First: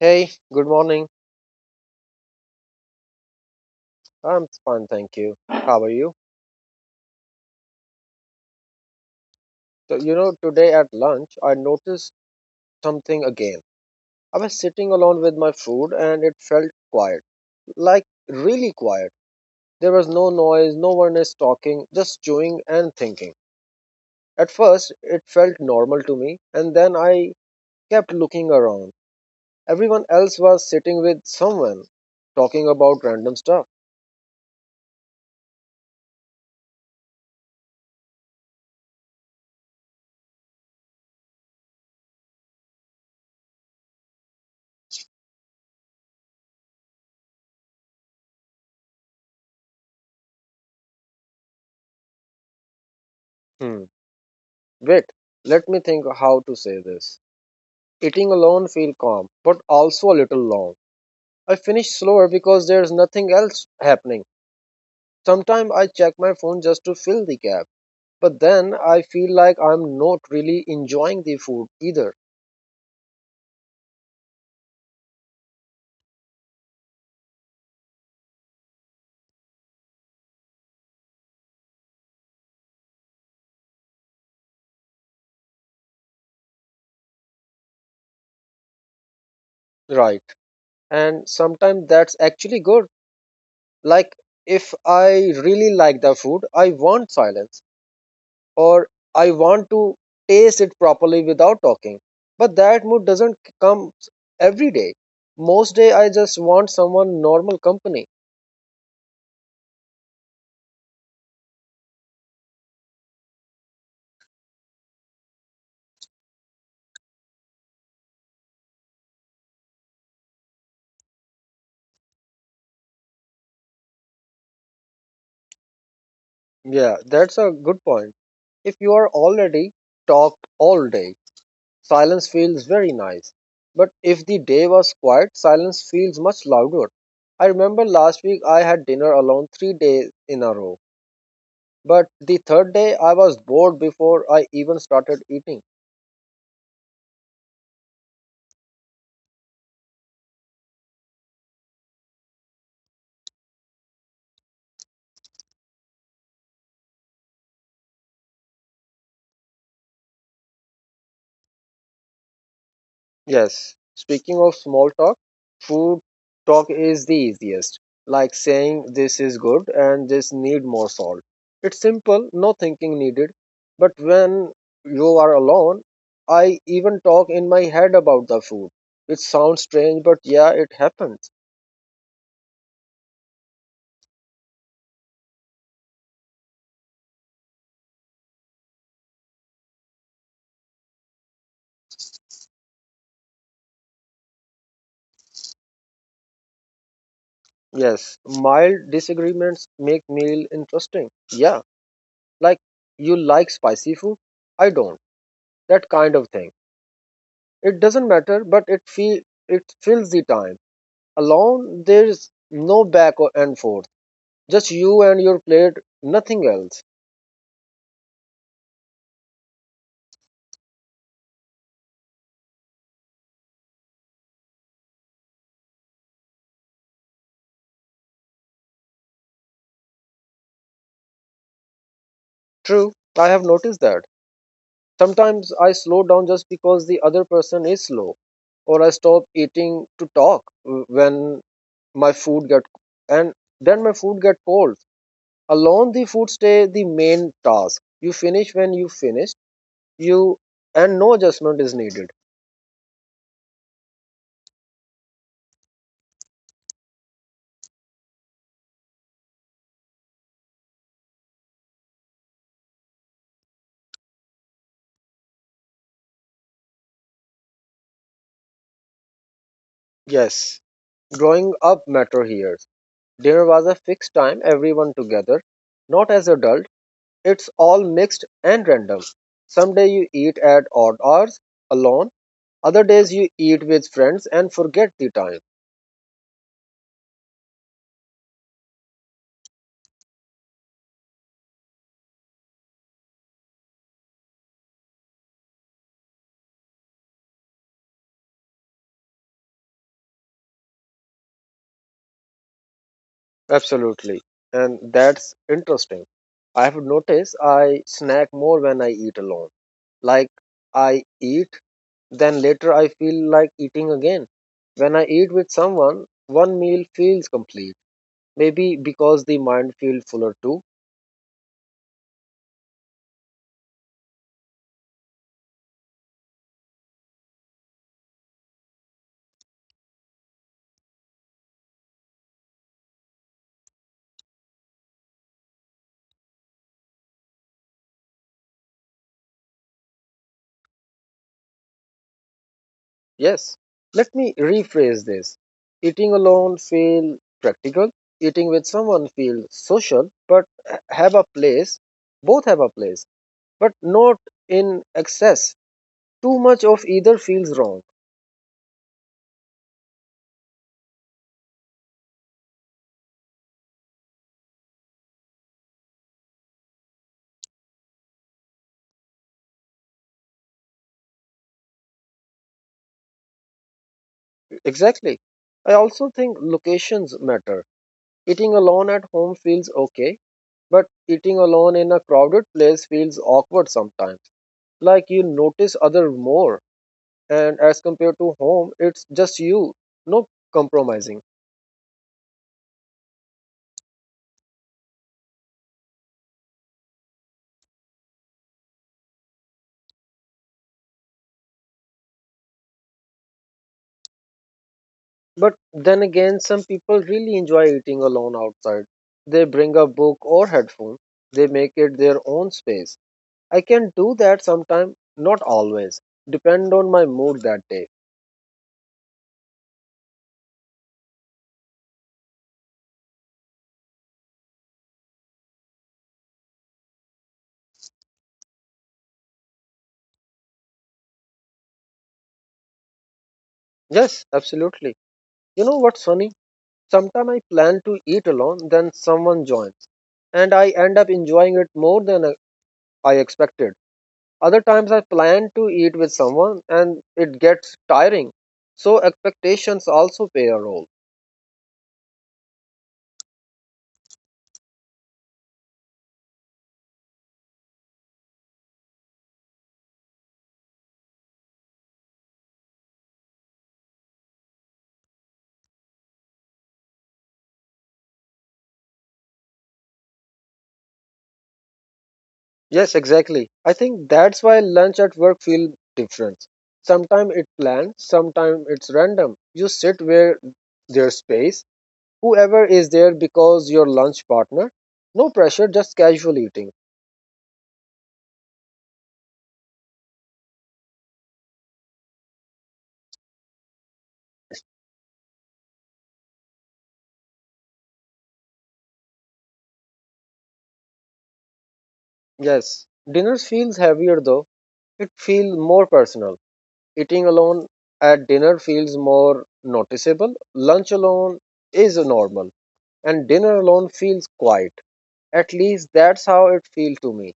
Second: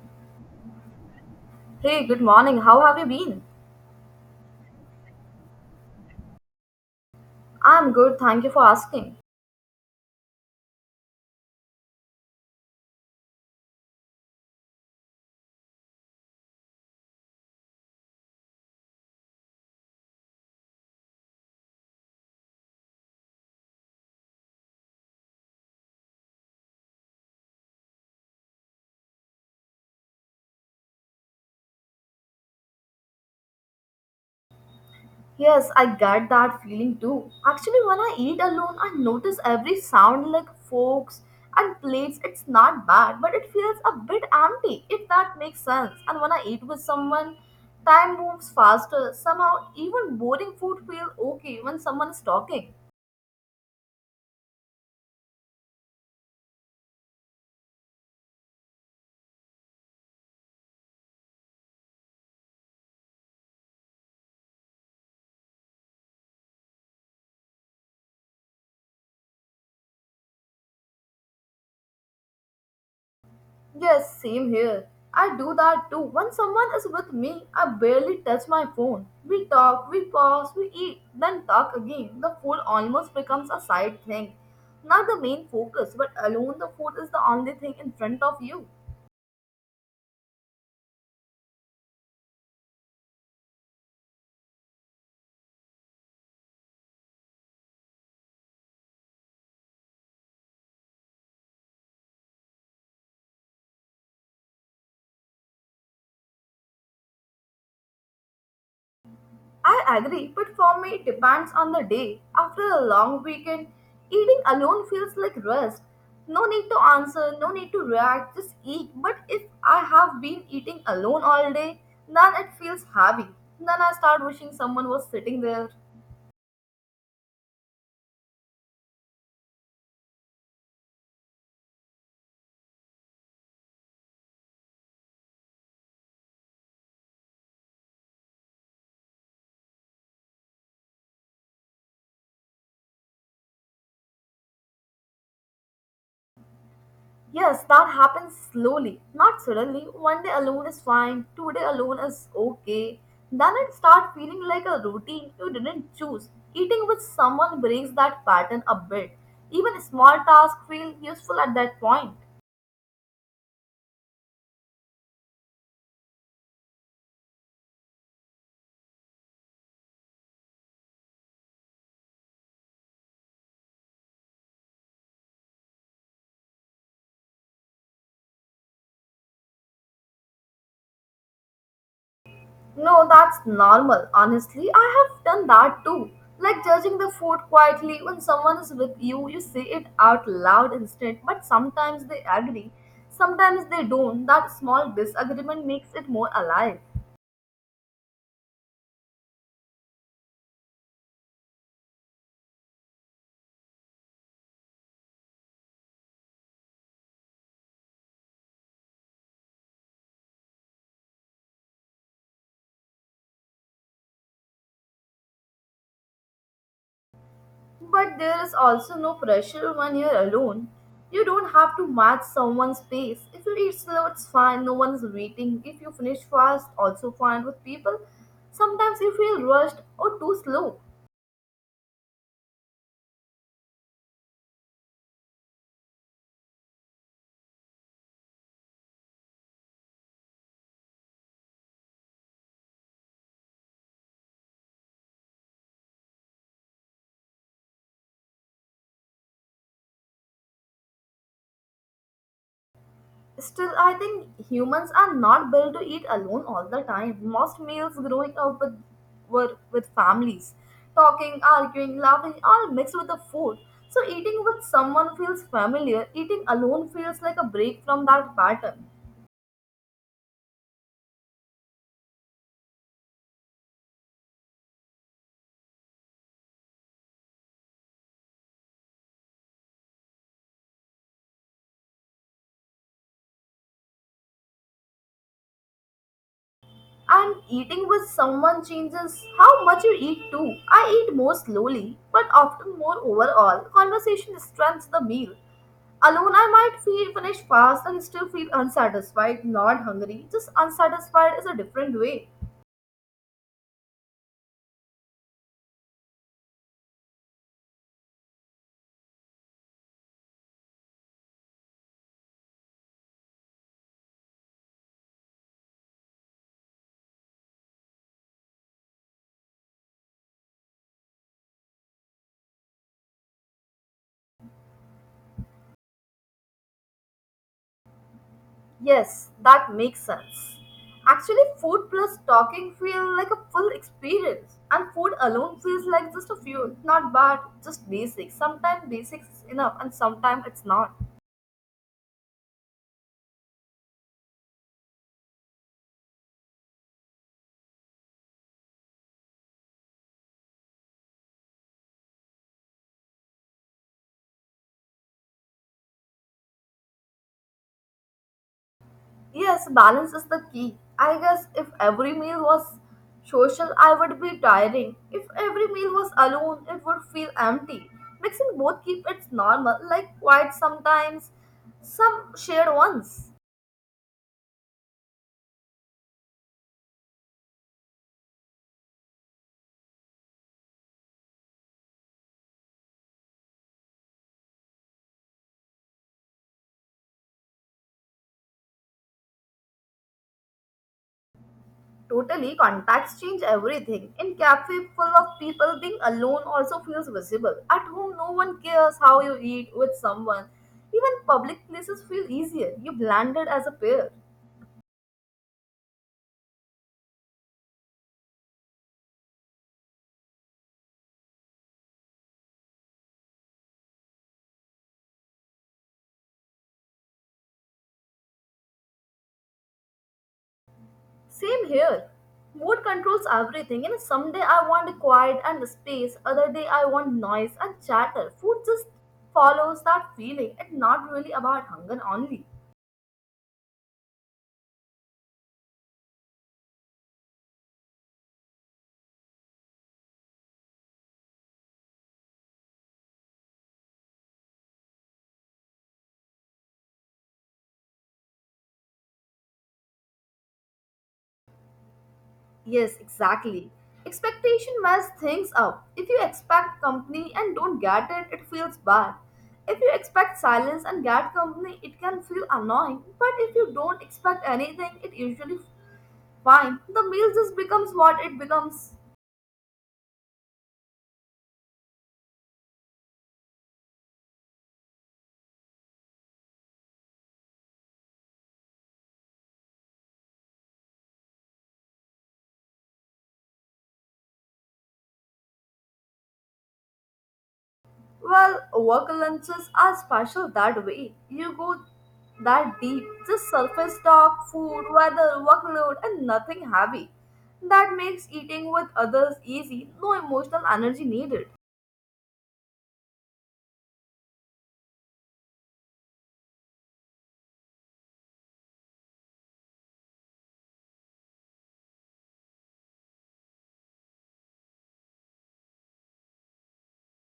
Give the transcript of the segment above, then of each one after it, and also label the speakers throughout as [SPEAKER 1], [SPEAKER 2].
[SPEAKER 1] Hey, good morning.
[SPEAKER 2] Hey, good morning. How have you been?
[SPEAKER 1] I'm fine, thank you. How are you?
[SPEAKER 2] I'm good, thank you for asking.
[SPEAKER 1] So, you know, today at lunch, I noticed something again. I was sitting alone with my food and it felt quiet, like really quiet. There was no noise, no one is talking, just chewing and thinking. At first, it felt normal to me, and then I kept looking around. Everyone else was sitting with someone, talking about random stuff.
[SPEAKER 2] Yes, I get that feeling too. Actually, when I eat alone, I notice every sound like forks and plates. It's not bad, but it feels a bit empty, if that makes sense. And when I eat with someone, time moves faster. Somehow, even boring food feels okay when someone is talking.
[SPEAKER 1] Hmm. Wait, let me think how to say this. Eating alone feel calm, but also a little long. I finish slower because there's nothing else happening. Sometimes I check my phone just to fill the gap, but then I feel like I'm not really enjoying the food either.
[SPEAKER 2] Yes, same here. I do that too. When someone is with me, I barely touch my phone. We talk, we pause, we eat, then talk again. The food almost becomes a side thing. Not the main focus, but alone the food is the only thing in front of you.
[SPEAKER 1] Right. And sometimes that's actually good. Like if I really like the food, I want silence or I want to taste it properly without talking. But that mood doesn't come every day. Most day I just want someone normal company.
[SPEAKER 2] I agree, but for me, it depends on the day. After a long weekend, eating alone feels like rest. No need to answer, no need to react, just eat. But if I have been eating alone all day, then it feels heavy. Then I start wishing someone was sitting there.
[SPEAKER 1] Yeah, that's a good point. If you are already talked all day, silence feels very nice. But if the day was quiet, silence feels much louder. I remember last week I had dinner alone 3 days in a row. But the third day I was bored before I even started eating.
[SPEAKER 2] Yes, that happens slowly, not suddenly. One day alone is fine, two-day alone is okay. Then it starts feeling like a routine you didn't choose. Eating with someone breaks that pattern a bit. Even small tasks feel useful at that point.
[SPEAKER 1] Yes. Speaking of small talk, food talk is the easiest. Like saying this is good and this need more salt. It's simple, no thinking needed. But when you are alone, I even talk in my head about the food. It sounds strange, but yeah, it happens.
[SPEAKER 2] No, that's normal. Honestly, I have done that too. Like judging the food quietly when someone is with you, you say it out loud instead, but sometimes they agree, sometimes they don't. That small disagreement makes it more alive.
[SPEAKER 1] Yes, mild disagreements make meal interesting. Yeah, like you like spicy food, I don't. That kind of thing. It doesn't matter, but it fills the time alone. There is no back or and forth, just you and your plate, nothing else.
[SPEAKER 2] But there is also no pressure when you're alone. You don't have to match someone's pace. If you eat slow, it's fine, no one's waiting. If you finish fast, also fine with people. Sometimes you feel rushed or too slow.
[SPEAKER 1] True, I have noticed that sometimes I slow down just because the other person is slow, or I stop eating to talk. When my food get and then my food get cold. Alone, the food stay the main task. You finish when you finish, you and no adjustment is needed.
[SPEAKER 2] Still, I think humans are not built to eat alone all the time. Most meals growing up with were with families, talking, arguing, laughing, all mixed with the food. So eating with someone feels familiar. Eating alone feels like a break from that pattern.
[SPEAKER 1] Yes, growing up matter here. Dinner was a fixed time, everyone together. Not as adults. It's all mixed and random. Some days you eat at odd hours alone, other days you eat with friends and forget the time.
[SPEAKER 2] And eating with someone changes how much you eat too. I eat more slowly, but often more overall. Conversation strengthens the meal. Alone, I might feel finish fast and still feel unsatisfied, not hungry. Just unsatisfied is a different way.
[SPEAKER 1] Absolutely. And that's interesting. I have noticed I snack more when I eat alone. Like I eat, then later I feel like eating again. When I eat with someone, one meal feels complete. Maybe because the mind feels fuller too.
[SPEAKER 2] Yes, that makes sense. Actually, food plus talking feel like a full experience, and food alone feels like just a fuel. Not bad, just basic. Sometimes basics is enough, and sometimes it's not.
[SPEAKER 1] Yes, let me rephrase this. Eating alone feel practical, eating with someone feel social, but have a place. Both have a place, but not in excess. Too much of either feels wrong.
[SPEAKER 2] Yes, balance is the key. I guess if every meal was social, I would be tiring. If every meal was alone, it would feel empty. Mixing both keep it normal, like quiet sometimes, some shared ones.
[SPEAKER 1] Exactly. I also think locations matter. Eating alone at home feels okay, but eating alone in a crowded place feels awkward sometimes. Like you notice other more, and as compared to home it's just you. No compromising.
[SPEAKER 2] Totally, contacts change everything. In cafe full of people, being alone also feels visible. At home, no one cares how you eat with someone. Even public places feel easier. You blended as a pair.
[SPEAKER 1] But then again, some people really enjoy eating alone outside. They bring a book or headphone. They make it their own space. I can do that sometime, not always. Depend on my mood that day.
[SPEAKER 2] Same here. Mood controls everything. You know, someday I want quiet and space, other day I want noise and chatter. Food just follows that feeling and not really about hunger only.
[SPEAKER 1] Yes, absolutely. You know what's funny? Sometimes I plan to eat alone, then someone joins, and I end up enjoying it more than I expected. Other times I plan to eat with someone, and it gets tiring. So expectations also play a role.
[SPEAKER 2] Yes, exactly. Expectation mess things up. If you expect company and don't get it, it feels bad. If you expect silence and get company, it can feel annoying. But if you don't expect anything, it usually fine. The meal just becomes what it becomes.
[SPEAKER 1] Yes, exactly. I think that's why lunch at work feels different. Sometimes it's planned, sometimes it's random. You sit where there's space. Whoever is there because your lunch partner. No pressure, just casual eating.
[SPEAKER 2] Well, work lunches are special that way. You go that deep, just surface talk, food, weather, workload, and nothing heavy. That makes eating with others easy, no emotional energy needed.
[SPEAKER 1] Yes, dinner feels heavier though. It feels more personal. Eating alone at dinner feels more noticeable. Lunch alone is normal, and dinner alone feels quiet. At least that's how it feels to me.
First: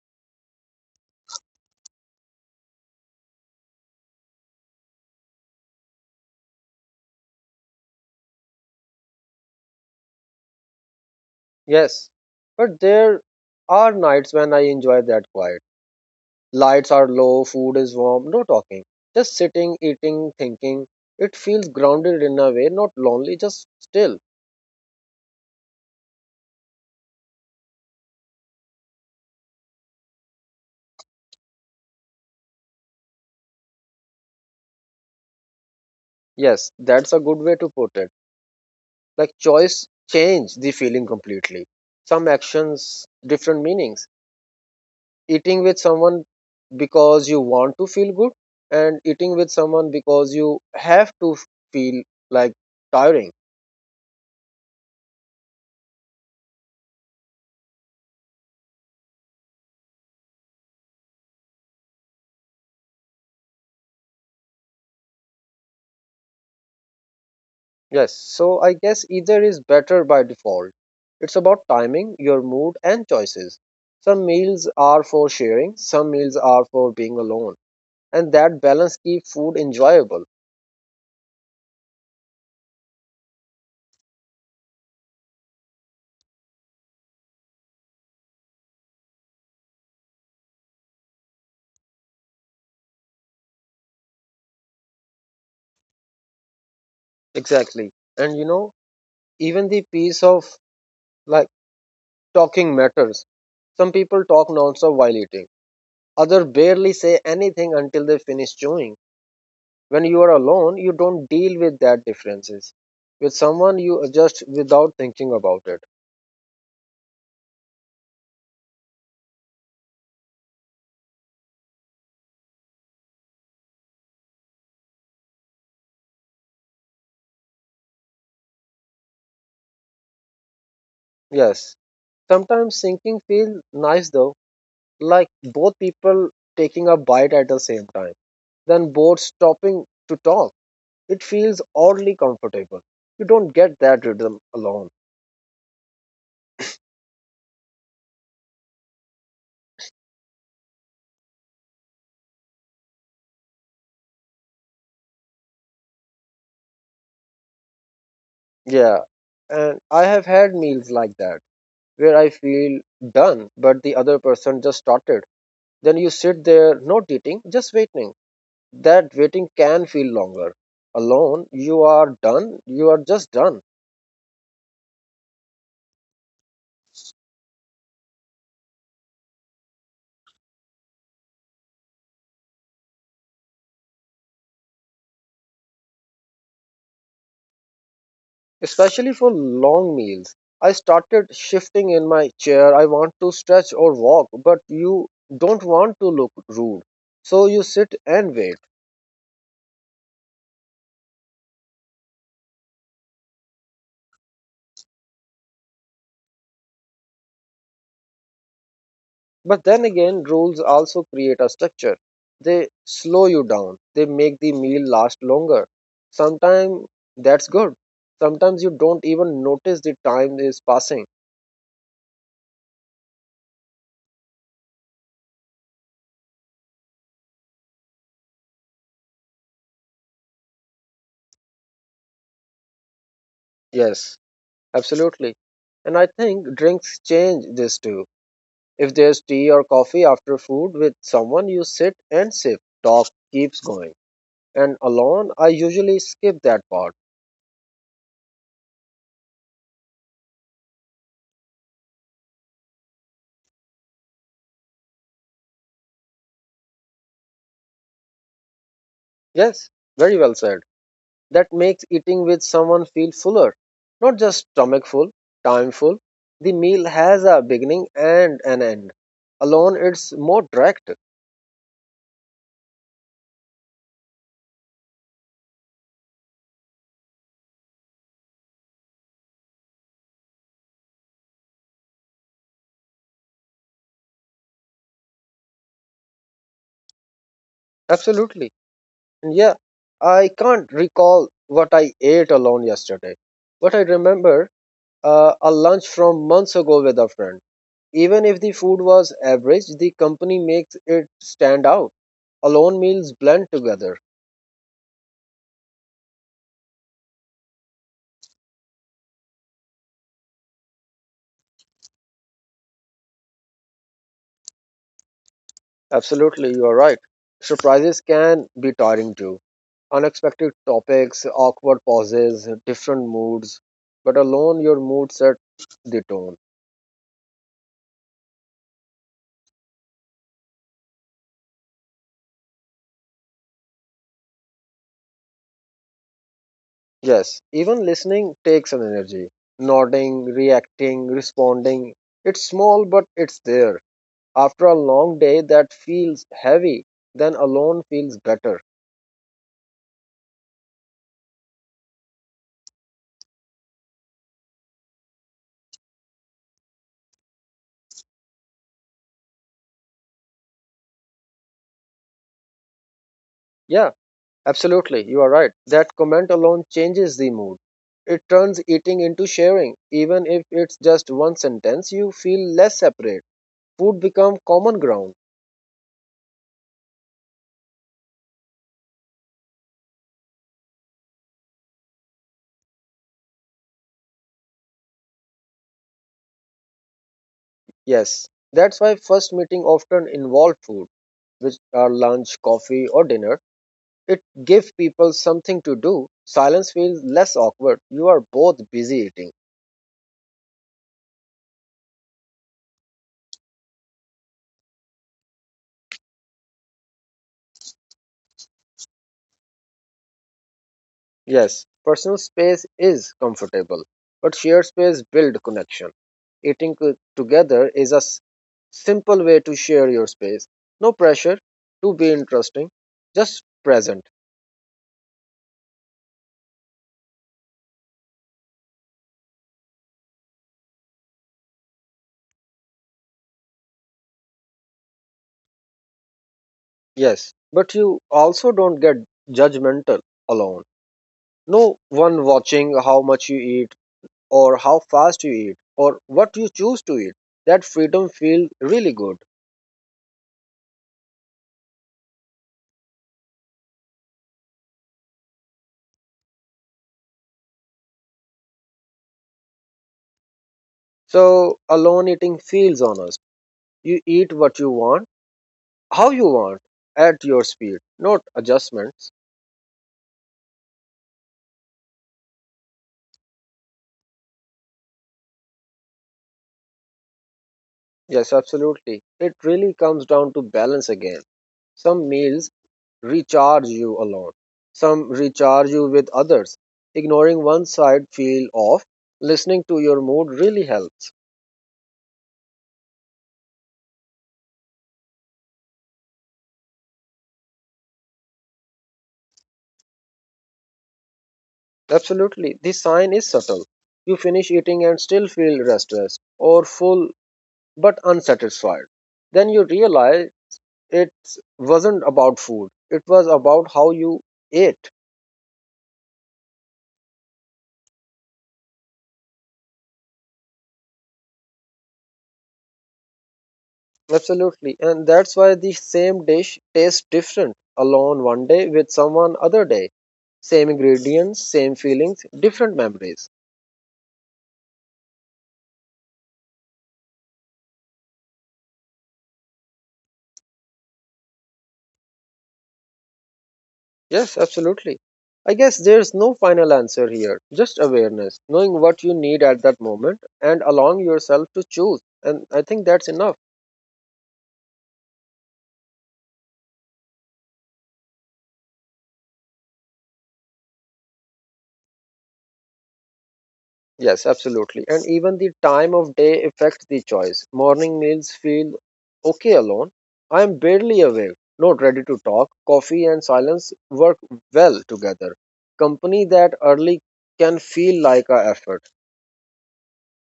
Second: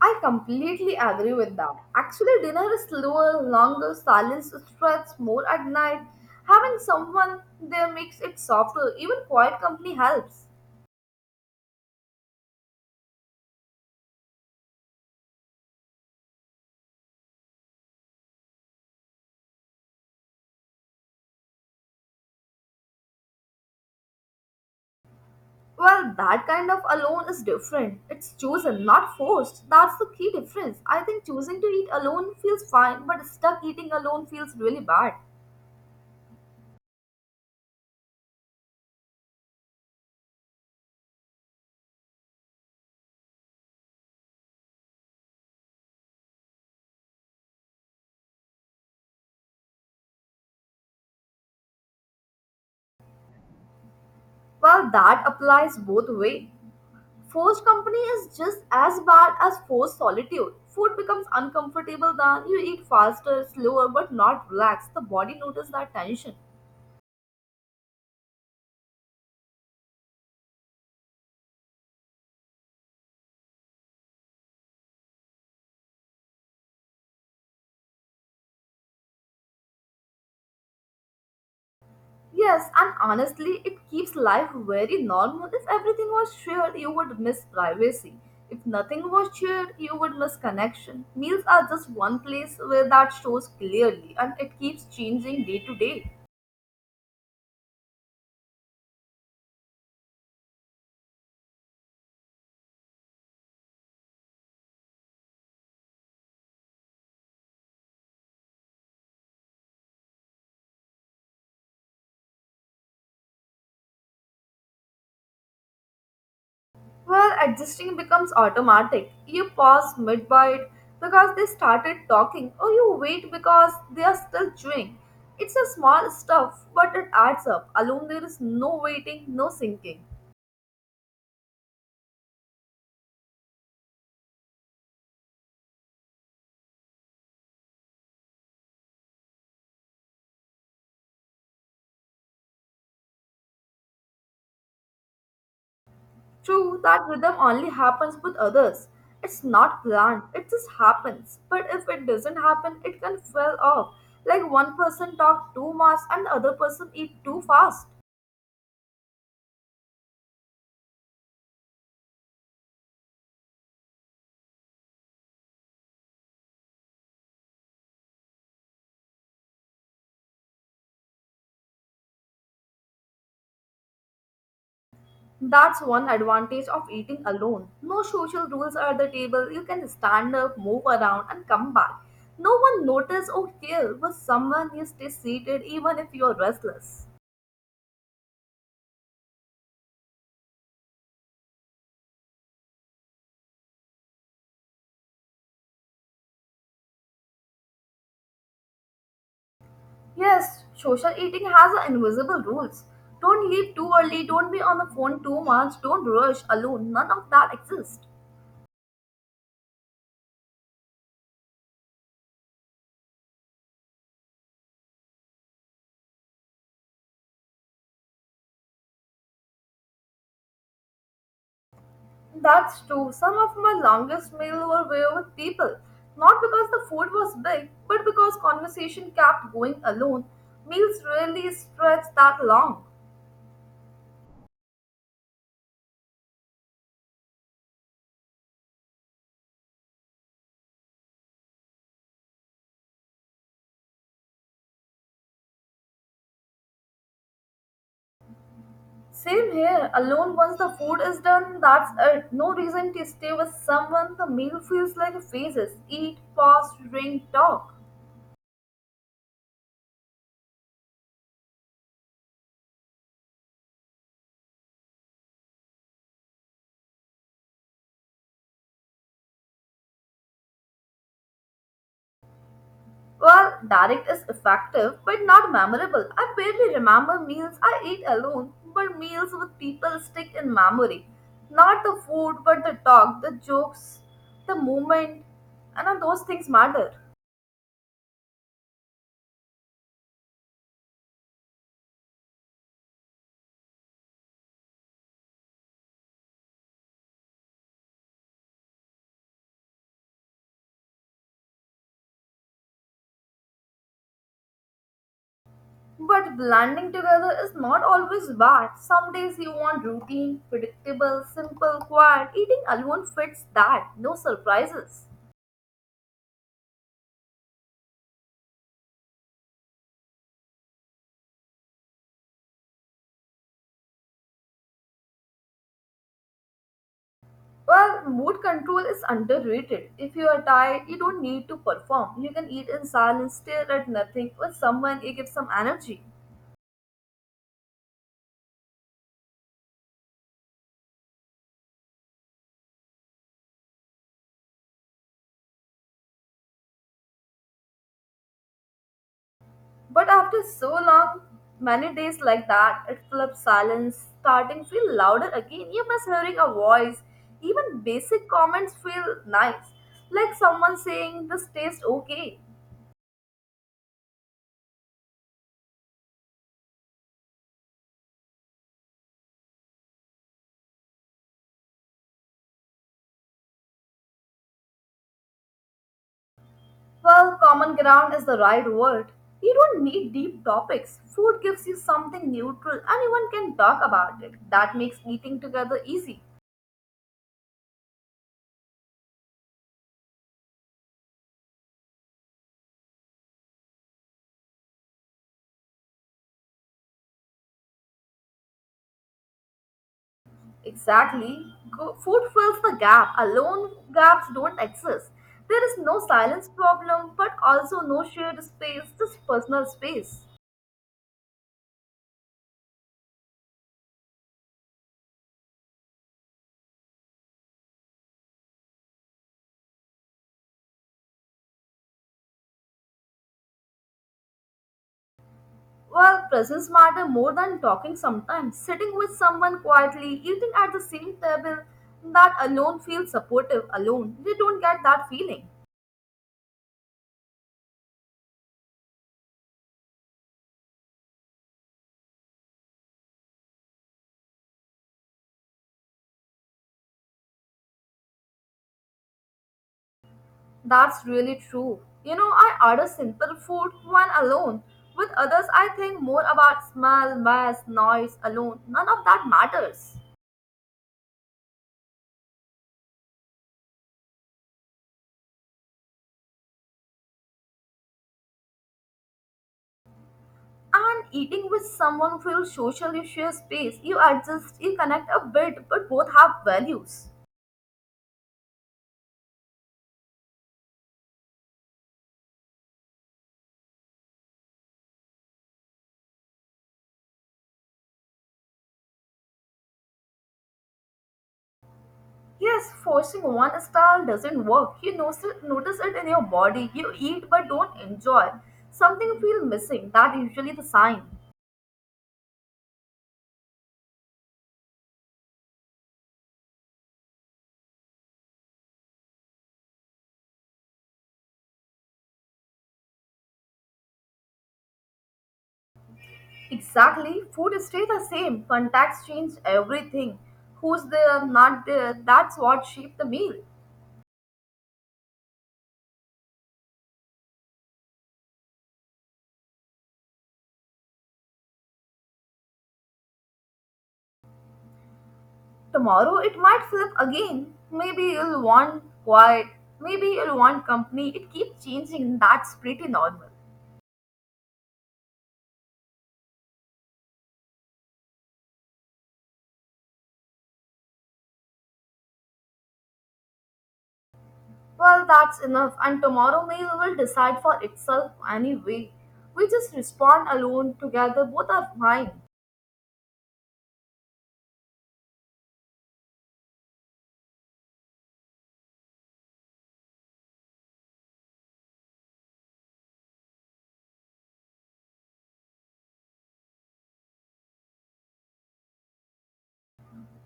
[SPEAKER 2] I completely agree with that. Actually, dinner is slower, longer, silence stretches more at night. Having someone there makes it softer, even quiet company helps.
[SPEAKER 1] Yes, but there are nights when I enjoy that quiet. Lights are low, food is warm, no talking. Just sitting, eating, thinking. It feels grounded in a way, not lonely, just still.
[SPEAKER 2] Well, that kind of alone is different. It's chosen, not forced. That's the key difference. I think choosing to eat alone feels fine, but stuck eating alone feels really bad.
[SPEAKER 1] Yes, that's a good way to put it. Like choice change the feeling completely. Some actions, different meanings. Eating with someone because you want to feel good, and eating with someone because you have to feel like tiring.
[SPEAKER 2] Well, that applies both way. Forced company is just as bad as forced solitude. Food becomes uncomfortable then, you eat faster, slower, but not relaxed. The body notices that tension.
[SPEAKER 1] Yes, so I guess either is better by default. It's about timing, your mood, and choices. Some meals are for sharing, some meals are for being alone, and that balance keeps food enjoyable.
[SPEAKER 2] Yes, and honestly, it keeps life very normal. If everything was shared, you would miss privacy. If nothing was shared, you would miss connection. Meals are just one place where that shows clearly and it keeps changing day to day.
[SPEAKER 1] Exactly. And you know, even the piece of like talking matters. Some people talk nonstop while eating, others barely say anything until they finish chewing. When you are alone, you don't deal with that differences. With someone, you adjust without thinking about it.
[SPEAKER 2] Where adjusting becomes automatic. You pause mid bite because they started talking, or you wait because they are still chewing. It's a small stuff, but it adds up. Alone, there is no waiting, no sinking.
[SPEAKER 1] Yes, sometimes syncing feels nice though, like both people taking a bite at the same time, then both stopping to talk. It feels oddly comfortable. You don't get that rhythm alone.
[SPEAKER 2] True, that rhythm only happens with others. It's not planned, it just happens. But if it doesn't happen, it can fall off. Like one person talk too much and the other person eat too fast.
[SPEAKER 1] Yeah, and I have had meals like that where I feel done, but the other person just started. Then you sit there, not eating, just waiting. That waiting can feel longer. Alone, you are done, you are just done,
[SPEAKER 2] That's one advantage of eating alone. No social rules are at the table. You can stand up, move around, and come back. No one notice or care with someone you stay seated even if you are restless.
[SPEAKER 1] especially for long meals. I started shifting in my chair. I want to stretch or walk, but you don't want to look rude. So you sit and wait.
[SPEAKER 2] Yes, social eating has a invisible rules. Don't leave too early, don't be on the phone too much, don't rush alone. None of that exists.
[SPEAKER 1] But then again, rules also create a structure. They slow you down, they make the meal last longer. Sometimes that's good. Sometimes you don't even notice the time is passing.
[SPEAKER 2] That's true. Some of my longest meals were with people. Not because the food was big, but because conversation kept going alone. Meals rarely stretch that long.
[SPEAKER 1] Yes, absolutely. And I think drinks change this too. If there's tea or coffee after food with someone, you sit and sip. Talk keeps going. And alone, I usually skip that part.
[SPEAKER 2] Same here. Alone once the food is done, that's it. No reason to stay with someone. The meal feels like a phases. Eat, pause, drink, talk.
[SPEAKER 1] Yes, very well said. That makes eating with someone feel fuller, not just stomach full, time full. The meal has a beginning and an end. Alone, it's more direct.
[SPEAKER 2] Well, direct is effective but not memorable. I barely remember meals I eat alone, but meals with people stick in memory. Not the food, but the talk, the jokes, the moment, and all those things matter.
[SPEAKER 1] Absolutely. And yeah, I can't recall what I ate alone yesterday, but I remember a lunch from months ago with a friend. Even if the food was average, the company makes it stand out. Alone meals blend together.
[SPEAKER 2] But blending together is not always bad. Some days you want routine, predictable, simple, quiet. Eating alone fits that. No surprises.
[SPEAKER 1] Absolutely, you are right. Surprises can be tiring too. Unexpected topics, awkward pauses, different moods. But alone, your mood set the tone.
[SPEAKER 2] Well, mood control is underrated. If you are tired, you don't need to perform. You can eat in silence, stare at nothing, or someone you give some energy.
[SPEAKER 1] Yes, even listening takes an energy. Nodding, reacting, responding. It's small, but it's there. After a long day that feels heavy, then alone feels better.
[SPEAKER 2] But after so long, many days like that, it flips silence, starting feel louder again. You miss hearing a voice. Even basic comments feel nice, like someone saying this tastes okay.
[SPEAKER 1] Yeah, absolutely, you are right. That comment alone changes the mood. It turns eating into sharing. Even if it's just one sentence, you feel less separate. Food become common ground.
[SPEAKER 2] Well, common ground is the right word. You don't need deep topics. Food gives you something neutral. Anyone can talk about it. That makes eating together easy.
[SPEAKER 1] Yes, that's why first meeting often involve food, which are lunch, coffee, or dinner. It gives people something to do. Silence feels less awkward. You are both busy eating.
[SPEAKER 2] Exactly. Food fills the gap. Alone gaps don't exist. There is no silence problem, but also no shared space, just personal space.
[SPEAKER 1] Yes, personal space is comfortable, but shared space builds connection. Together is simple way to share your space. No pressure to be interesting, just present.
[SPEAKER 2] Well, presence matter more than talking sometimes. Sitting with someone quietly, eating at the same table, that alone feels supportive. Alone, you don't get that feeling.
[SPEAKER 1] Yes, but you also don't get judgmental alone. No one watching how much you eat, or how fast you eat, or what you choose to eat. That freedom feels really good.
[SPEAKER 2] That's really true. You know, I order simple food when alone. With others, I think more about smell, mess, noise alone. None of that matters.
[SPEAKER 1] So alone eating feels honest. You eat what you want, how you want, at your speed, not adjustments.
[SPEAKER 2] And eating with someone feels social, you share space, you adjust, you connect a bit, but both have values.
[SPEAKER 1] Yes, absolutely. It really comes down to balance again. Some meals recharge you alone, some recharge you with others. Ignoring one side feel off, listening to your mood really helps.
[SPEAKER 2] Yes, forcing one style doesn't work. You notice it in your body. You eat but don't enjoy. Something feels missing. That usually the sign.
[SPEAKER 1] Absolutely. The sign is subtle. You finish eating and still feel restless or full but unsatisfied. Then you realize it wasn't about food, it was about how you ate.
[SPEAKER 2] Exactly. Food stays the same. Contacts change everything. Who's there, not there, that's what shaped the meal.
[SPEAKER 1] Absolutely, and that's why the same dish tastes different alone one day, with someone other day. Same ingredients, same feelings, different memories.
[SPEAKER 2] Tomorrow it might flip again. Maybe you'll want quiet. Maybe you'll want company. It keeps changing. That's pretty normal.
[SPEAKER 1] Yes, absolutely. I guess there's no final answer here, just awareness, knowing what you need at that moment and allowing yourself to choose. And I think that's enough.
[SPEAKER 2] Well, that's enough. And tomorrow meal will decide for itself anyway. We just respond alone, together, both are fine.
[SPEAKER 1] Yes, absolutely. And even the time of day affects the choice. Morning meals feel okay alone. I am barely awake, not ready to talk. Coffee and silence work well together. Company that early can feel like a effort.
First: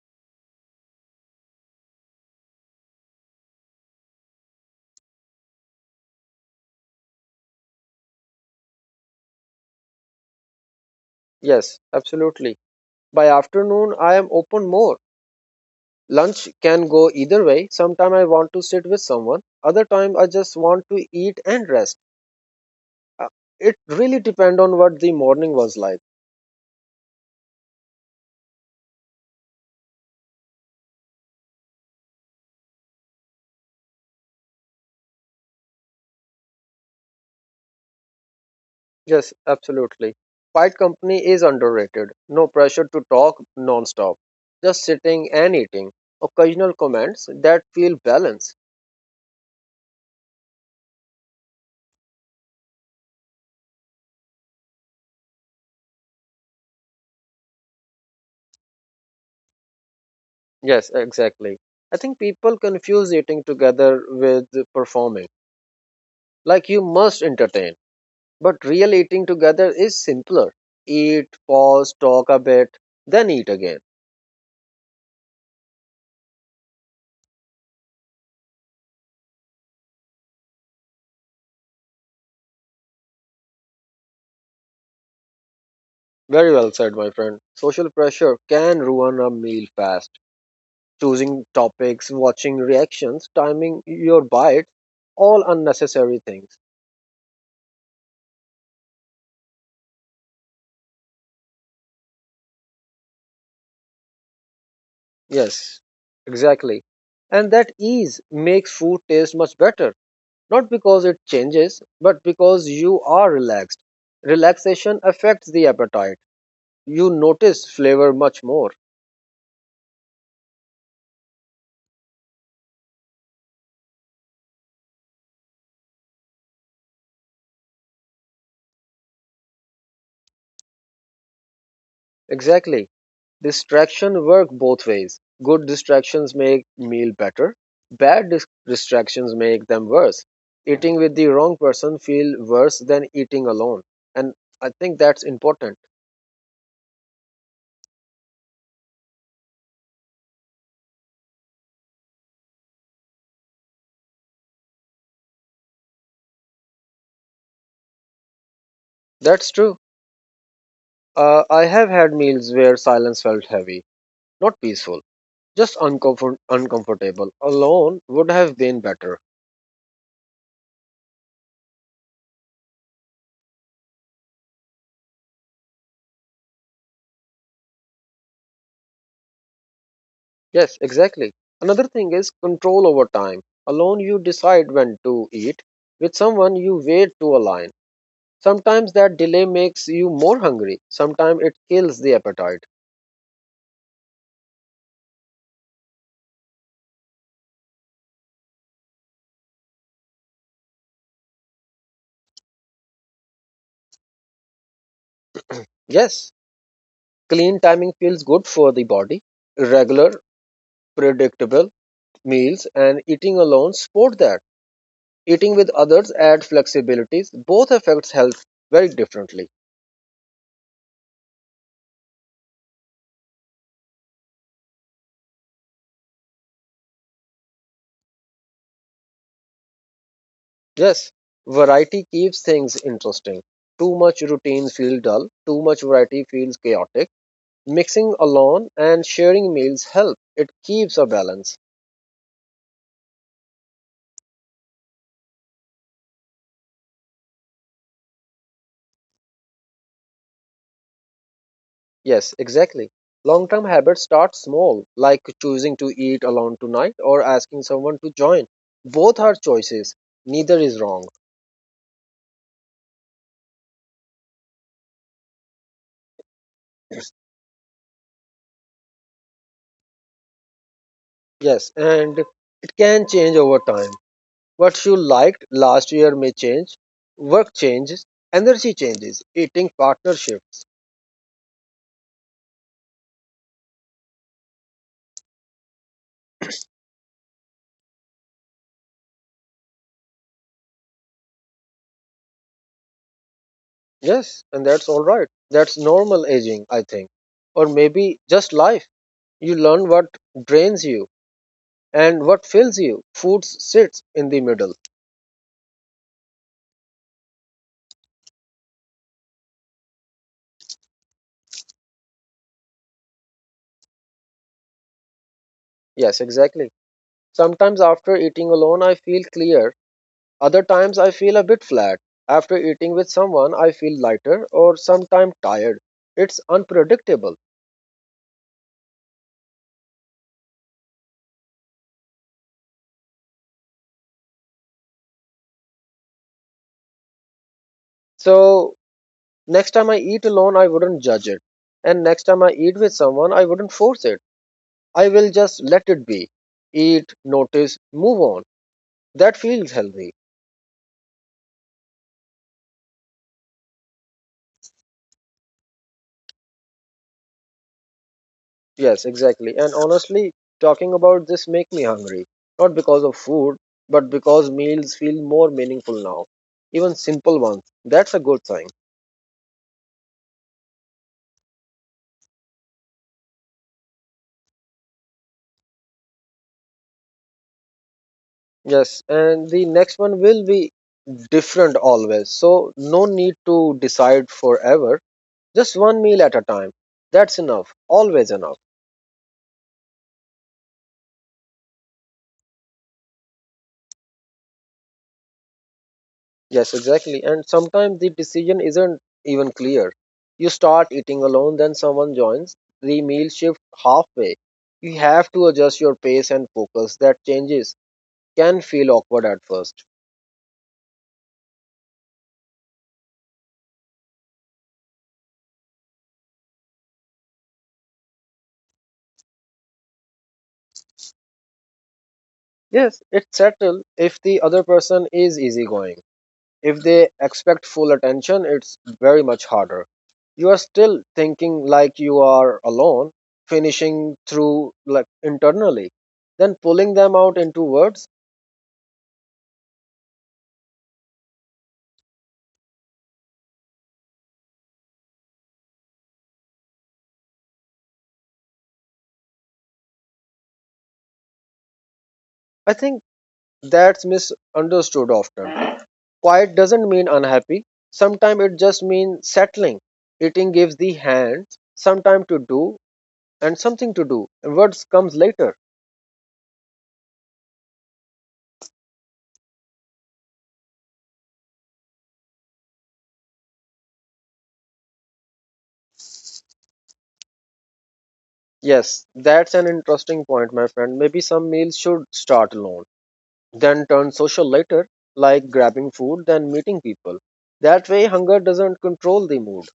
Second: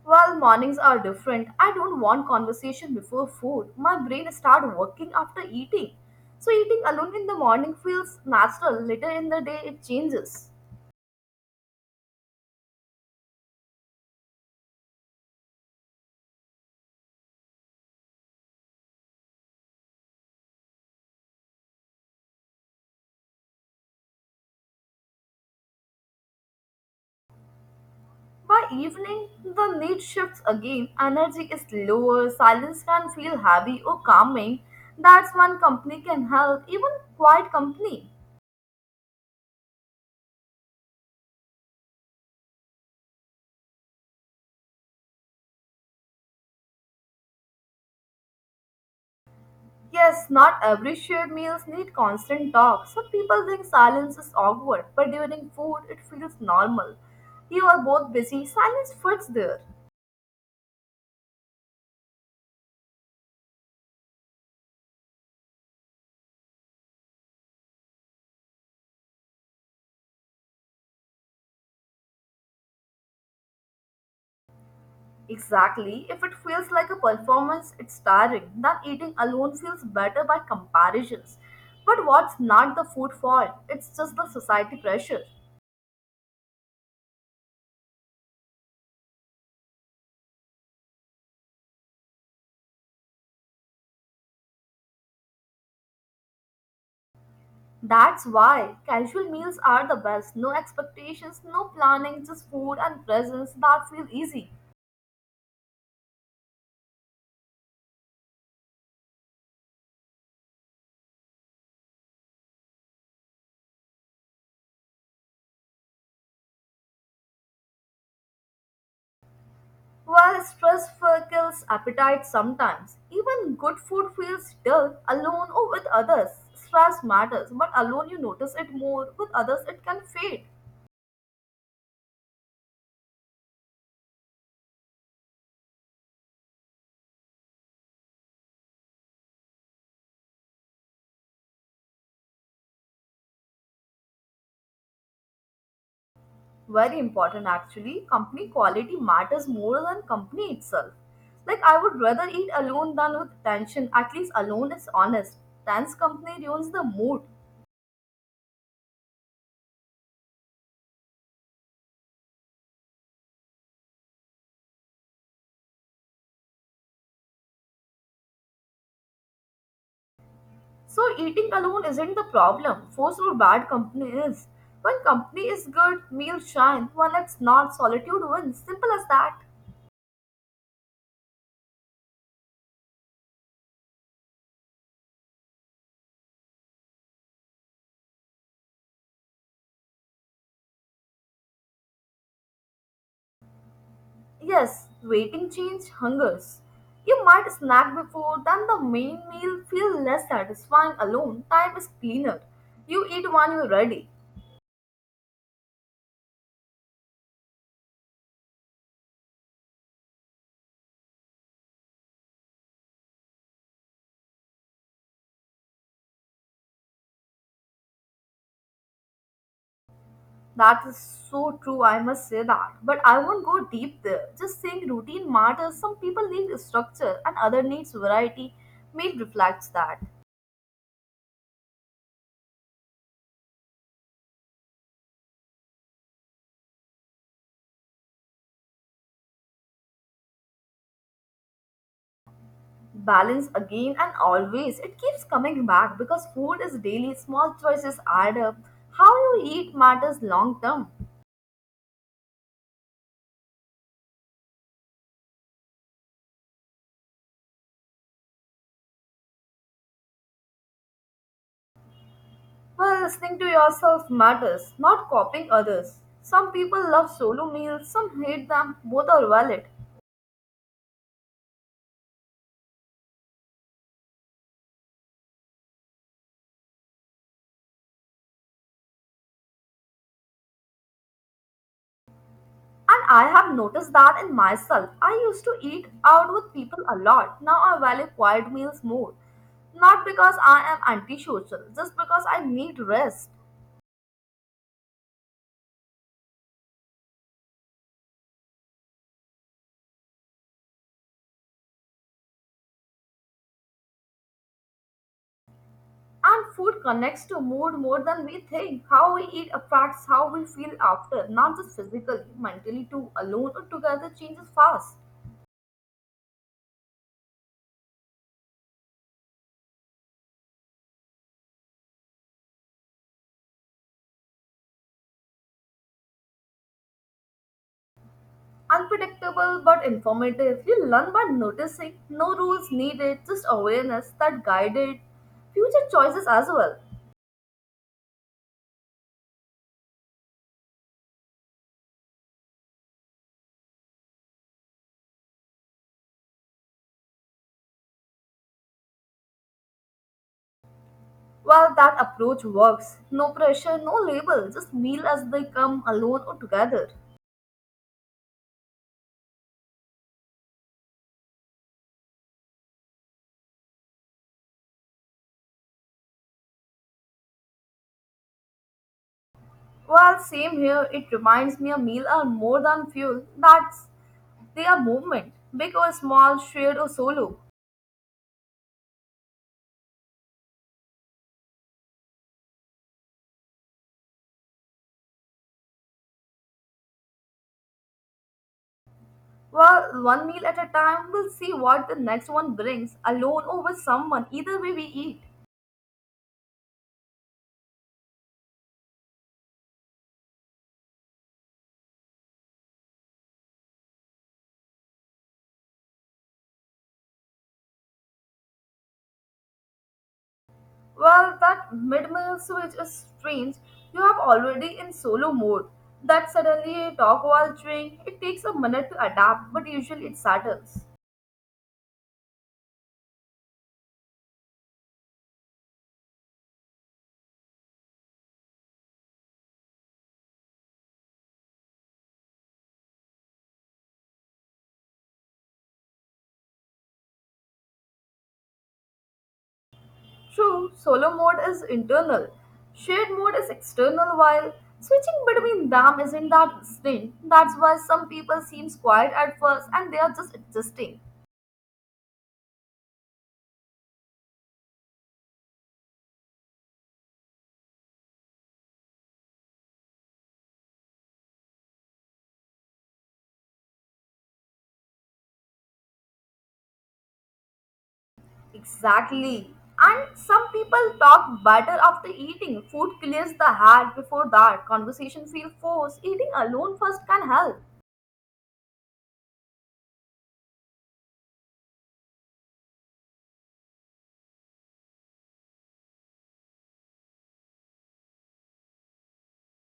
[SPEAKER 2] Well, mornings are different. I don't want conversation before food. My brain start working after eating. So eating alone in the morning feels natural. Later in the day it changes.
[SPEAKER 1] Yes, absolutely. By afternoon, I am open more. Lunch can go either way. Sometime I want to sit with someone. Other time, I just want to eat and rest. Uh, It really depend on what the morning was like.
[SPEAKER 2] By evening, the need shifts again. Energy is lower, silence can feel heavy or calming. That's when company can help, even quiet company.
[SPEAKER 1] Yes, absolutely. Quiet company is underrated. No pressure to talk non-stop. Just sitting and eating. Occasional comments that feel balanced.
[SPEAKER 2] Yes, not every shared meals need constant talk. Some people think silence is awkward, but during food it feels normal. You are both busy, silence fits there.
[SPEAKER 1] Yes, exactly. I think people confuse eating together with performing. Like you must entertain. But real eating together is simpler. Eat, pause, talk a bit, then eat again.
[SPEAKER 2] Exactly. If it feels like a performance, it's tiring. Then eating alone feels better by comparisons. But what's not the food fault? It's just the society pressure.
[SPEAKER 1] Very well said, my friend. Social pressure can ruin a meal fast. Choosing topics, watching reactions, timing your bites, all unnecessary things.
[SPEAKER 2] That's why casual meals are the best. No expectations, no planning, just food and presence that feel easy.
[SPEAKER 1] Yes, exactly. And that ease makes food taste much better, not because it changes, but because you are relaxed. Relaxation affects the appetite. You notice flavor much more.
[SPEAKER 2] While stress kills appetite sometimes. Even good food feels dull alone or with others. Stress matters, but alone you notice it more, with others it can fade.
[SPEAKER 1] Exactly. Distraction work both ways. Good distractions make meal better. Distractions make them worse. Eating with the wrong person feel worse than eating alone. And I think that's important.
[SPEAKER 2] Very important actually. Company quality matters more than company itself. Like, I would rather eat alone than with tension. At least alone is honest. Tense company ruins the mood.
[SPEAKER 1] That's true. I have had meals where silence felt heavy, not peaceful, just uncomfortable. Alone would have been better.
[SPEAKER 2] So eating alone isn't the problem. Forced or bad company is. When company is good, meals shine. When it's not, solitude wins. Simple as that.
[SPEAKER 1] Yes, exactly. Another thing is control over time. Alone you decide when to eat. With someone you wait to align. Sometimes that delay makes you more hungry. Sometimes it kills the appetite.
[SPEAKER 2] Yes, waiting change hungers. You might snack before, then the main meal feel less satisfying alone. Time is cleaner. You eat when you're ready.
[SPEAKER 1] Yes, clean timing feels good for the body. Regular, predictable meals and eating alone support that. Eating with others add flexibilities. Both affects health very differently.
[SPEAKER 2] That is so true, I must say that. But I won't go deep there. Just saying routine matters. Some people need structure and other needs variety. Meal reflects that.
[SPEAKER 1] Yes, variety keeps things interesting. Too much routine feels dull. Too much variety feels chaotic. Mixing alone and sharing meals help. It keeps a balance.
[SPEAKER 2] Balance again, and always it keeps coming back because food is daily. Small choices add up. How you eat matters long term.
[SPEAKER 1] Yes, exactly. Long term habits start small, like choosing to eat alone tonight or asking someone to join. Both are choices, neither is wrong.
[SPEAKER 2] Well, listening to yourself matters, not copying others. Some people love solo meals, some hate them. Both are valid.
[SPEAKER 1] Yes, and it can change over time. What you liked last year may change, work changes, energy changes, eating partnerships.
[SPEAKER 2] And I have noticed that in myself. I used to eat out with people a lot. Now I value quiet meals more, not because I am antisocial, just because I need rest.
[SPEAKER 1] Yes, and that's all right. That's normal aging, I think. Or maybe just life. You learn what drains you and what fills you. Food sits in the middle.
[SPEAKER 2] And food connects to mood more than we think. How we eat affects how we feel after, not just physically, mentally too. Alone or together changes fast.
[SPEAKER 1] Yes, exactly. Sometimes after eating alone, I feel clear. Other times, I feel a bit flat. After eating with someone, I feel lighter or sometimes tired. It's unpredictable.
[SPEAKER 2] Unpredictable but informative. You learn by noticing. No rules needed, just awareness that guided future choices as well.
[SPEAKER 1] So, next time I eat alone, I wouldn't judge it. And next time I eat with someone, I wouldn't force it. I will just let it be. Eat, notice, move on. That feels healthy.
[SPEAKER 2] Well, that approach works. No pressure, no label, just meal as they come, alone or together.
[SPEAKER 1] Yes, exactly. And honestly, talking about this make me hungry. Not because of food, but because meals feel more meaningful now. Even simple ones. That's a good sign.
[SPEAKER 2] Well, same here. It reminds me a meal are more than fuel. That's, they are movement, big or small, shared or solo.
[SPEAKER 1] Yes, and the next one will be different always. So no need to decide forever. Just one meal at a time. That's enough. Always enough.
[SPEAKER 2] Well, one meal at a time, we'll see what the next one brings, alone or with someone, either way we eat.
[SPEAKER 1] Yes, exactly. And sometimes the decision isn't even clear. You start eating alone, then someone joins, the meal shift halfway. You have to adjust your pace and focus. That changes can feel awkward at first.
[SPEAKER 2] Well, that mid meal switch is strange. You have already in solo mode. That suddenly talk while chewing, it takes a minute to adapt, but usually it settles.
[SPEAKER 1] Yes, it's settled if the other person is easygoing. If they expect full attention, it's very much harder. You are still thinking like you are alone, finishing through like internally, then pulling them out into words.
[SPEAKER 2] True, solo mode is internal, shared mode is external, while switching between them isn't that distinct. That's why some people seem quiet at first and they are just adjusting.
[SPEAKER 1] I think that's misunderstood often. Quiet doesn't mean unhappy. Sometimes it just means settling. Eating gives the hands some time to do and something to do, and words comes later.
[SPEAKER 2] Exactly. And some people talk better after eating. Food clears the head before that. Conversation feel forced. Eating alone first can help.
[SPEAKER 1] Yes, that's an interesting point, my friend. Maybe some meals should start alone, then turn social later, like grabbing food, then meeting people. That way, hunger doesn't control the mood.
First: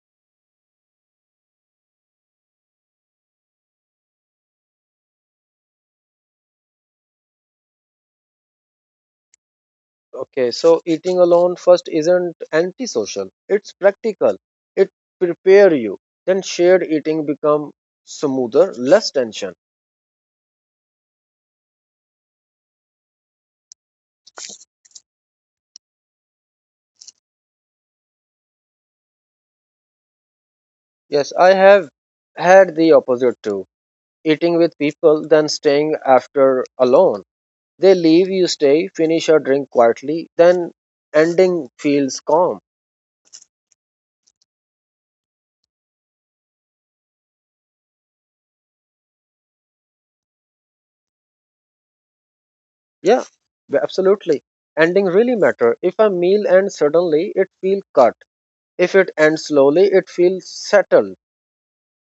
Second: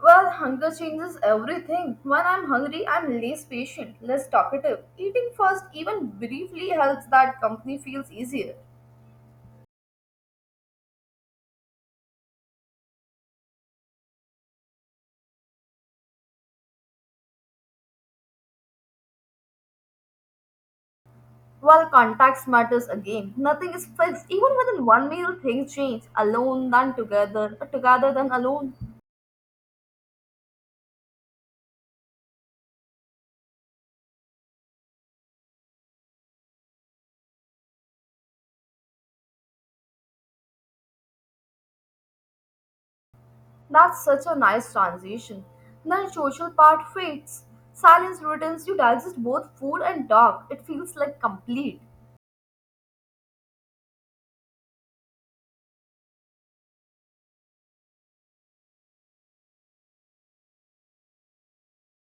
[SPEAKER 2] Well, hunger changes everything. When I'm hungry, I'm less patient, less talkative. Eating first, even briefly, helps that company feels easier.
[SPEAKER 1] Okay, so eating alone first isn't antisocial. It's practical. It prepare you. Then shared eating become smoother, less tension.
[SPEAKER 2] Well, context matters again. Nothing is fixed. Even within one meal, things change. Alone, then together, together, then alone.
[SPEAKER 1] Yes, I have had the opposite too. Eating with people, then staying after alone. They leave, you stay, finish your drink quietly, then ending feels calm.
[SPEAKER 2] That's such a nice transition. Then social part fades. Silence returns. You digest both food and talk. It feels like complete.
[SPEAKER 1] Yeah, absolutely. Ending really matter. If a meal ends suddenly, it feels cut. If it ends slowly, it feels settled.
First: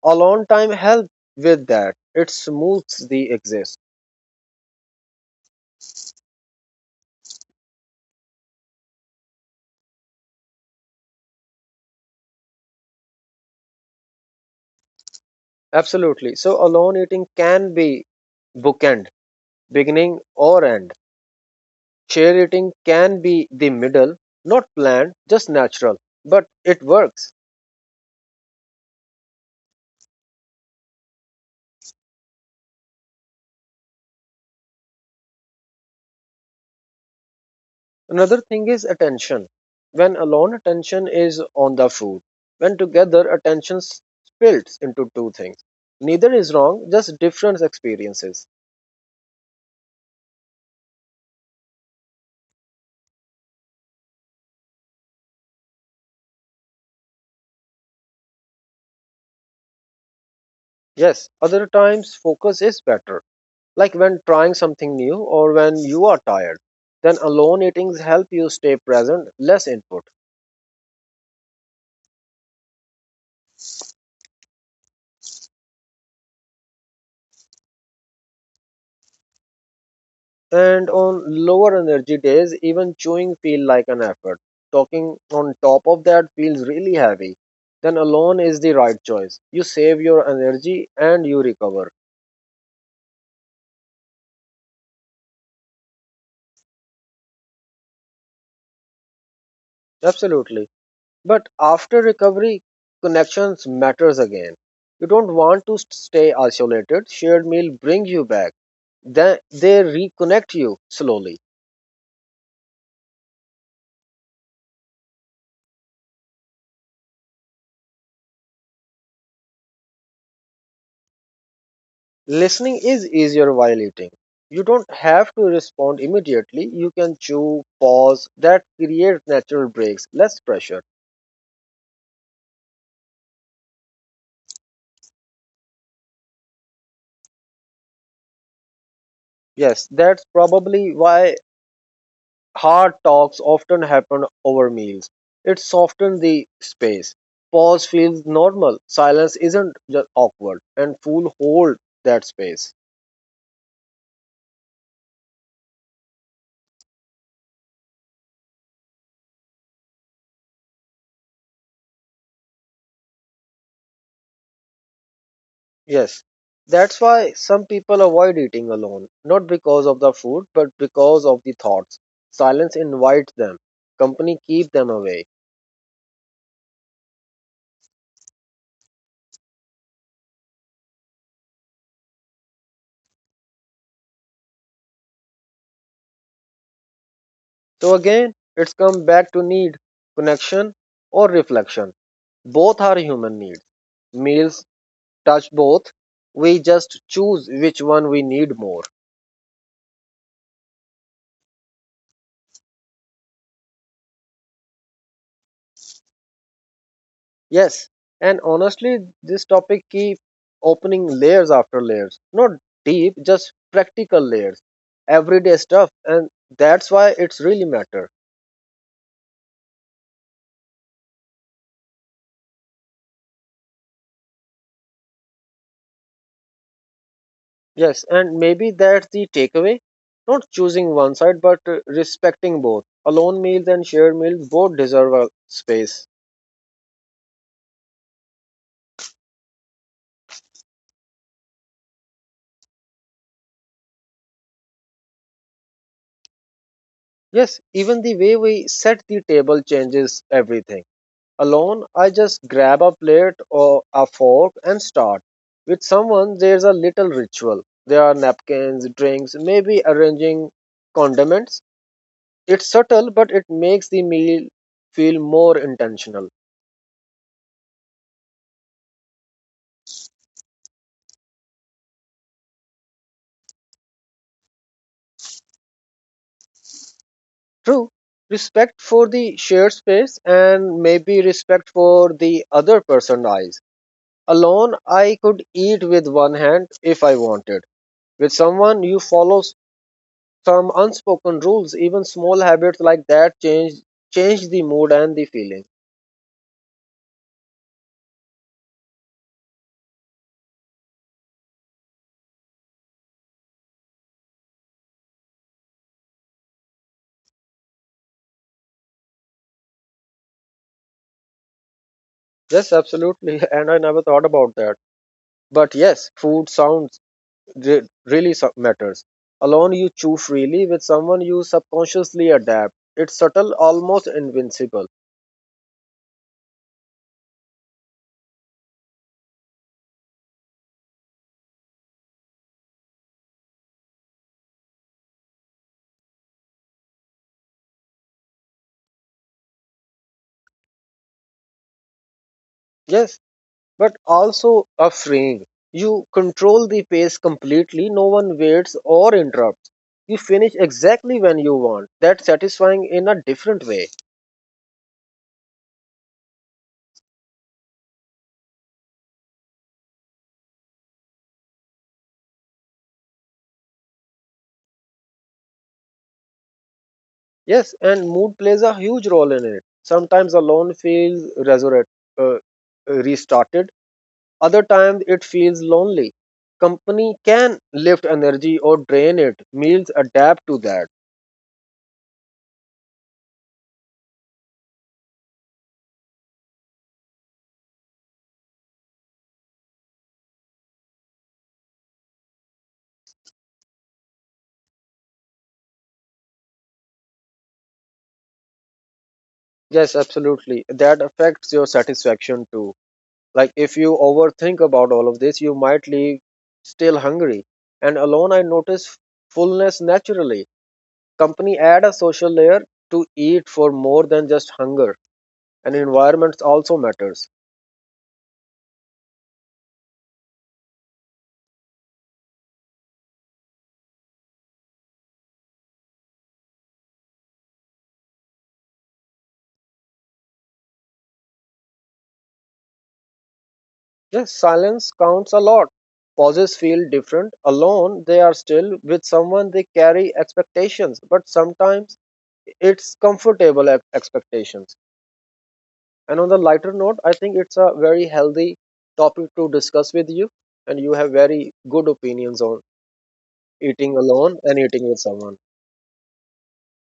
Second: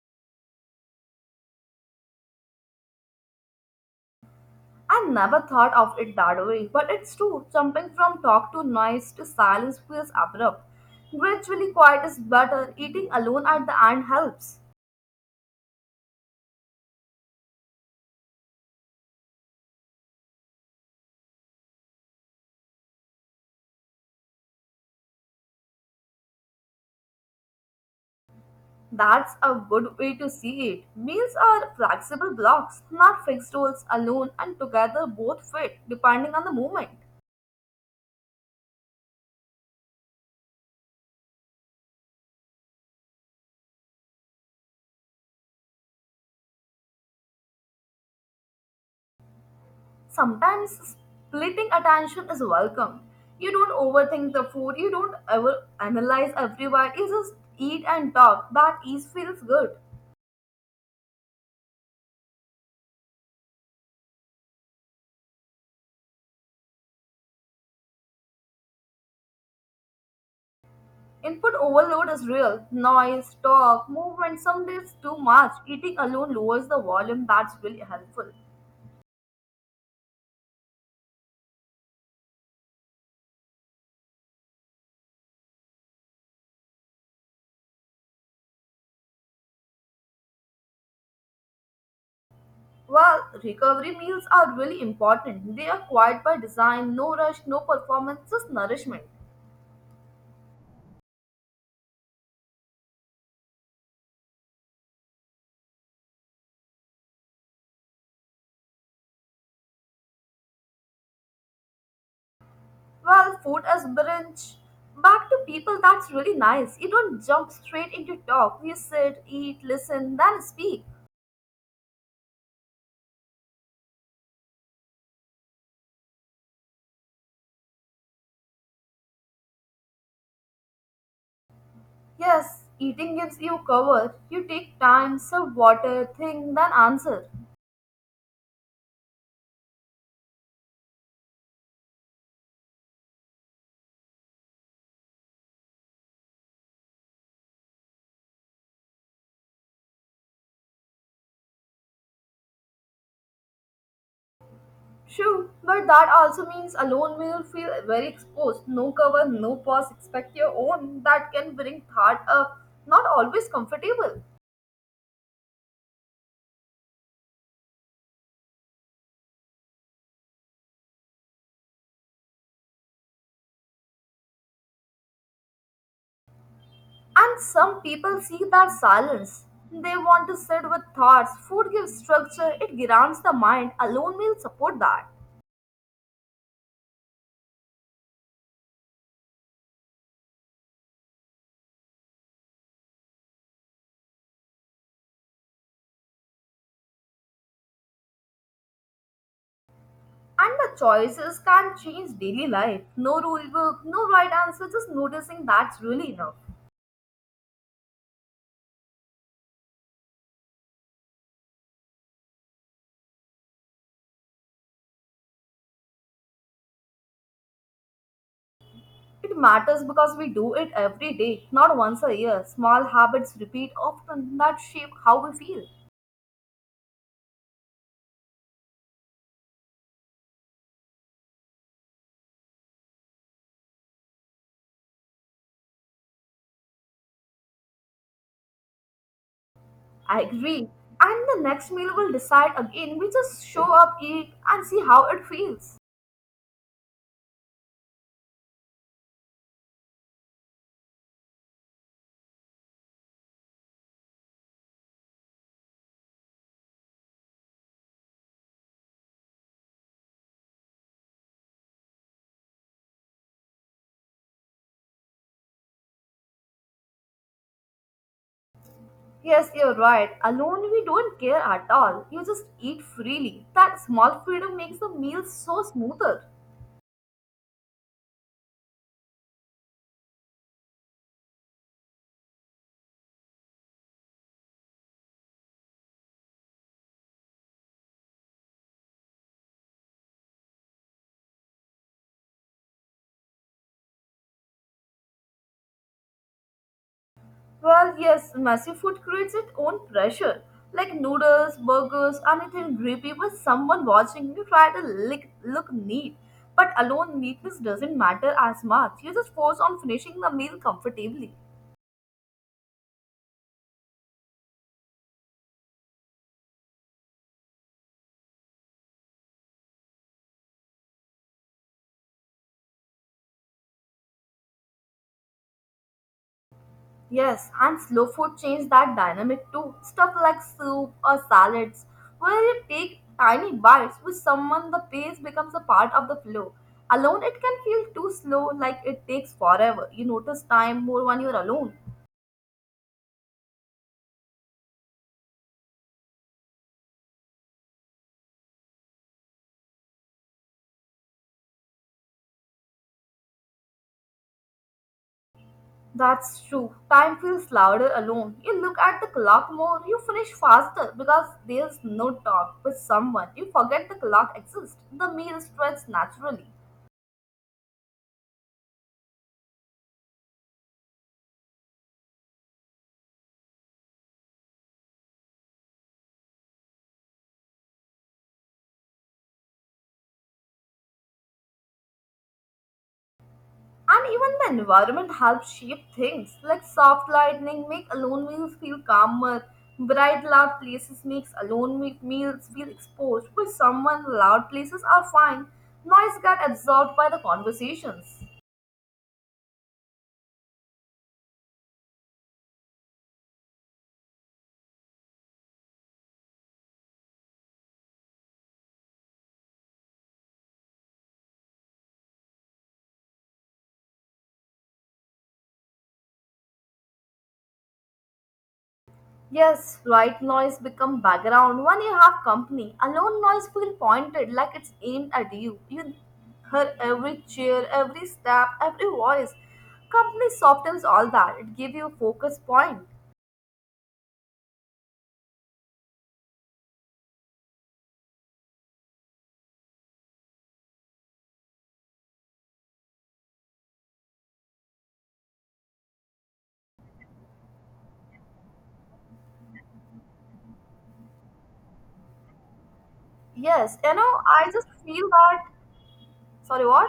[SPEAKER 1] Alone time helps with that. It smooths the exist.
[SPEAKER 2] I never thought of it that way, but it's true. Jumping from talk to noise to silence feels abrupt. Gradually, quiet is better. Eating alone at the end helps.
[SPEAKER 1] Absolutely. So alone eating can be bookend, beginning or end. Share eating can be the middle, not planned, just natural, but it works.
[SPEAKER 2] That's a good way to see it. Meals are flexible blocks, not fixed rules. Alone and together both fit depending on the moment.
[SPEAKER 1] Another thing is attention. When alone, attention is on the food. When together, attention splits into two things. Neither is wrong, just different experiences.
[SPEAKER 2] Sometimes splitting attention is welcome. You don't overthink the food, you don't ever analyze everyone, you just eat and talk. That ease feels good.
[SPEAKER 1] Yes, other times focus is better, like when trying something new or when you are tired. Then alone eatings help you stay present, less input.
[SPEAKER 2] Input overload is real. Noise, talk, movement, some days too much. Eating alone lowers the volume, that's really helpful.
[SPEAKER 1] And on lower energy days, even chewing feel like an effort. Talking on top of that feels really heavy. Then alone is the right choice. You save your energy and you recover.
[SPEAKER 2] Well, recovery meals are really important. They are quiet by design, no rush, no performance, just nourishment.
[SPEAKER 1] Absolutely. But after recovery, connections matters again. You don't want to stay isolated. Shared meal bring you back, then they reconnect you slowly.
[SPEAKER 2] Well, food as brunch. Back to people, that's really nice. You don't jump straight into talk. You sit, eat, listen, then speak.
[SPEAKER 1] Listening is easier while eating. You don't have to respond immediately. You can chew, pause. That creates natural breaks, less pressure.
[SPEAKER 2] Yes, eating gives you cover. You take time, serve water, think, then answer.
[SPEAKER 1] Yes, that's probably why hard talks often happen over meals. It softens the space. Pause feels normal. Silence isn't just awkward, and food hold that space.
[SPEAKER 2] True, but that also means alone will feel very exposed. No cover, no pause, expect your own. That can bring thought up. Not always comfortable.
[SPEAKER 1] Yes, that's why some people avoid eating alone, not because of the food, but because of the thoughts. Silence invites them, company keeps them away.
[SPEAKER 2] And some people seek that silence. They want to sit with thoughts. Food gives structure, it grounds the mind. Alone will support that.
[SPEAKER 1] So again, it's come back to need, connection or reflection. Both are human needs. Meals touch both. We just choose which one we need more.
[SPEAKER 2] And the choices can change daily life. No rule book, no right answer, just noticing that's really enough.
[SPEAKER 1] Yes, and honestly, this topic keep opening layers after layers. Not deep, just practical layers, everyday stuff, and that's why it's really matter.
[SPEAKER 2] It matters because we do it every day, not once a year. Small habits repeat often that shape how we feel.
[SPEAKER 1] Yes, and maybe that's the takeaway. Not choosing one side, but respecting both. Alone meals and shared meals both deserve a space.
[SPEAKER 2] I agree. And the next meal will decide again. We just show up, eat, and see how it feels.
[SPEAKER 1] Yes, even the way we set the table changes everything. Alone, I just grab a plate or a fork and start. With someone, there's a little ritual. There are napkins, drinks, maybe arranging condiments. It's subtle, but it makes the meal feel more intentional.
[SPEAKER 2] Yes, you're right. Alone, we don't care at all. You just eat freely. That small freedom makes the meal so smoother.
[SPEAKER 1] True, respect for the shared space and maybe respect for the other person's eyes. Alone, I could eat with one hand if I wanted. With someone, you follow some unspoken rules. Even small habits like that change the mood and the feeling.
[SPEAKER 2] Well, yes, messy food creates its own pressure. Like noodles, burgers, anything grippy with someone watching, you try to lick, look neat. But alone, neatness doesn't matter as much. You just force on finishing the meal comfortably.
[SPEAKER 1] Yes, absolutely. And I never thought about that. But yes, food sounds really matters. Alone you chew freely, with someone you subconsciously adapt. It's subtle, almost invincible.
[SPEAKER 2] Yes, and slow food changed that dynamic too. Stuff like soup or salads, where you take tiny bites with someone, the pace becomes a part of the flow. Alone, it can feel too slow, like it takes forever. You notice time more when you're alone.
[SPEAKER 1] Yes, but also a freeing. You control the pace completely, no one waits or interrupts. You finish exactly when you want. That's satisfying in a different way.
[SPEAKER 2] That's true. Time feels louder alone. You look at the clock more, you finish faster because there's no talk. With someone, you forget the clock exists. The meal spreads naturally.
[SPEAKER 1] Yes, and mood plays a huge role in it. Sometimes alone feels resurrect, uh, uh, restarted. Other times it feels lonely. Company can lift energy or drain it. Meals adapt to that.
[SPEAKER 2] And even the environment helps shape things, like soft lighting make alone meals feel calmer, bright loud places makes alone meals feel exposed, while someone loud places are fine. Noise get absorbed by the conversations.
[SPEAKER 1] Yes, absolutely. That affects your satisfaction too. Like if you overthink about all of this, you might leave still hungry. And alone, I notice fullness naturally. Company add a social layer to eat for more than just hunger. And environments also matters.
[SPEAKER 2] Yes, right, noise become background when you have company. Alone, noise feel pointed like it's aimed at you. You hear every cheer, every step, every voice. Company softens all that. It gives you a focus point.
[SPEAKER 1] Yes, silence counts a lot. Pauses feel different. Alone, they are still with someone, they carry expectations, but sometimes it's comfortable expectations. And on the lighter note, I think it's a very healthy topic to discuss with you, and you have very good opinions on
[SPEAKER 2] Yes, you
[SPEAKER 1] eating
[SPEAKER 2] know,
[SPEAKER 1] alone
[SPEAKER 2] I
[SPEAKER 1] and
[SPEAKER 2] just
[SPEAKER 1] eating with
[SPEAKER 2] feel
[SPEAKER 1] someone.
[SPEAKER 2] that. Sorry, what?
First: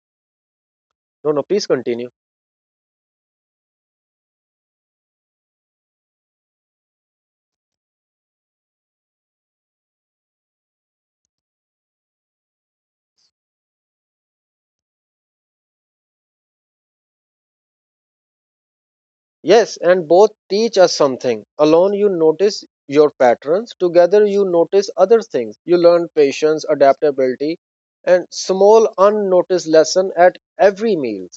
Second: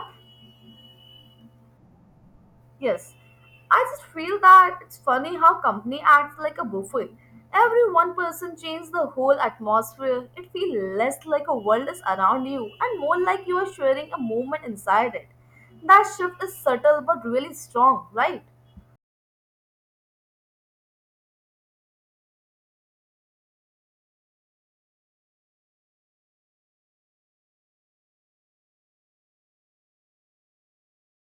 [SPEAKER 1] No, no, please continue.
[SPEAKER 2] Yes, I just feel that it's funny how company acts like a buffet. Every one person changes the whole atmosphere. It feels less like a world is around you and more like you are sharing a moment inside it. That shift is subtle but really strong, right?
[SPEAKER 1] Yes, and both teach us something. Alone, you notice your patterns. Together, you notice other things. You learn patience, adaptability, and small unnoticed lesson at every meal.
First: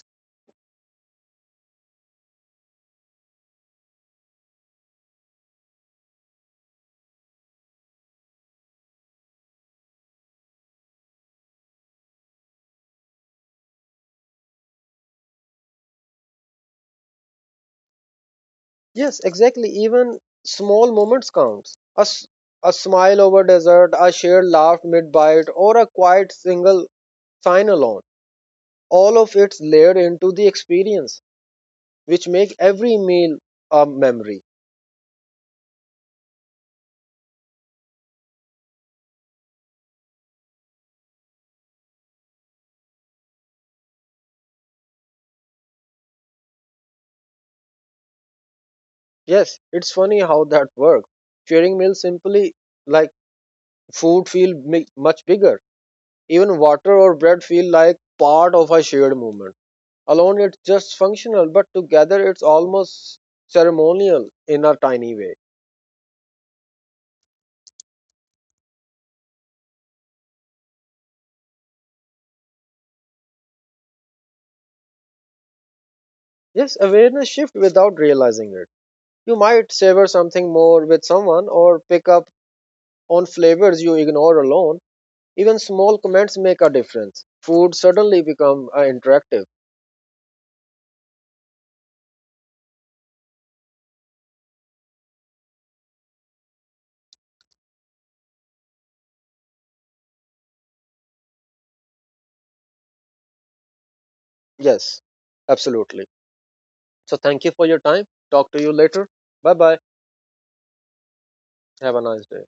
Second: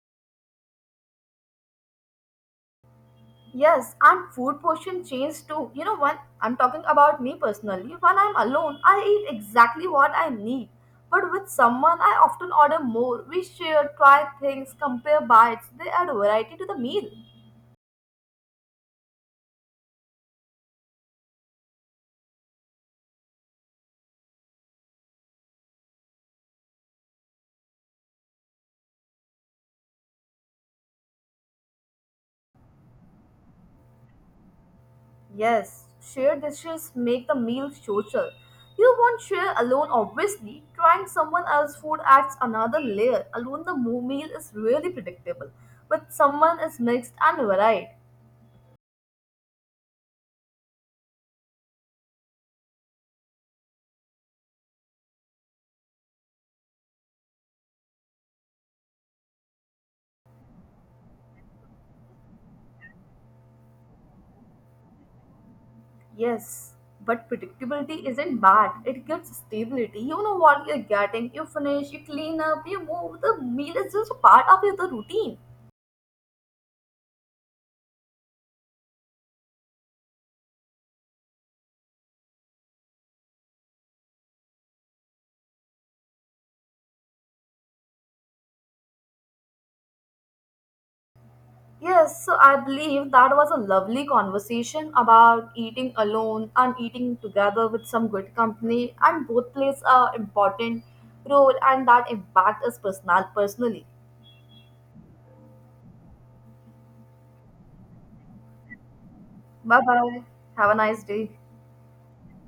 [SPEAKER 2] Yes, and food portion change too. You know, when I'm talking about me personally, when I'm alone, I eat exactly what I need. But with someone, I often order more. We share, try things, compare bites. They add variety to the meal.
[SPEAKER 1] Yes, exactly. Even small moments counts. A smile over dessert, a shared laugh mid bite, or a quiet single sign alone. All of it's layered into the experience, which make every meal a memory.
[SPEAKER 2] Yes, shared dishes make the meal social. You won't share alone, obviously. Trying someone else's food adds another layer. Alone, the meal is really predictable. With someone, it's mixed and varied.
[SPEAKER 1] Yes, it's funny how that works. Sharing meals simply, like food feel much bigger. Even water or bread feel like part of a shared movement. Alone it's just functional, but together it's almost ceremonial in a tiny way.
[SPEAKER 2] Yes, but predictability isn't bad. It gives stability. You know what you're getting. You finish, you clean up, you move. The meal is just a part of your the routine.
[SPEAKER 1] Yes, awareness shift without realizing it. You might savor something more with someone or pick up on flavors you ignore alone. Even small comments make a difference. Food suddenly become interactive.
[SPEAKER 2] Yes, so I believe that was a lovely conversation about eating alone and eating together with some good company, and both plays a important role, and that impact us personally.
[SPEAKER 1] Yes, absolutely. So thank you for your time. Talk to you later. Bye bye.
[SPEAKER 2] Bye bye. Have a nice day.
[SPEAKER 1] Have a nice day.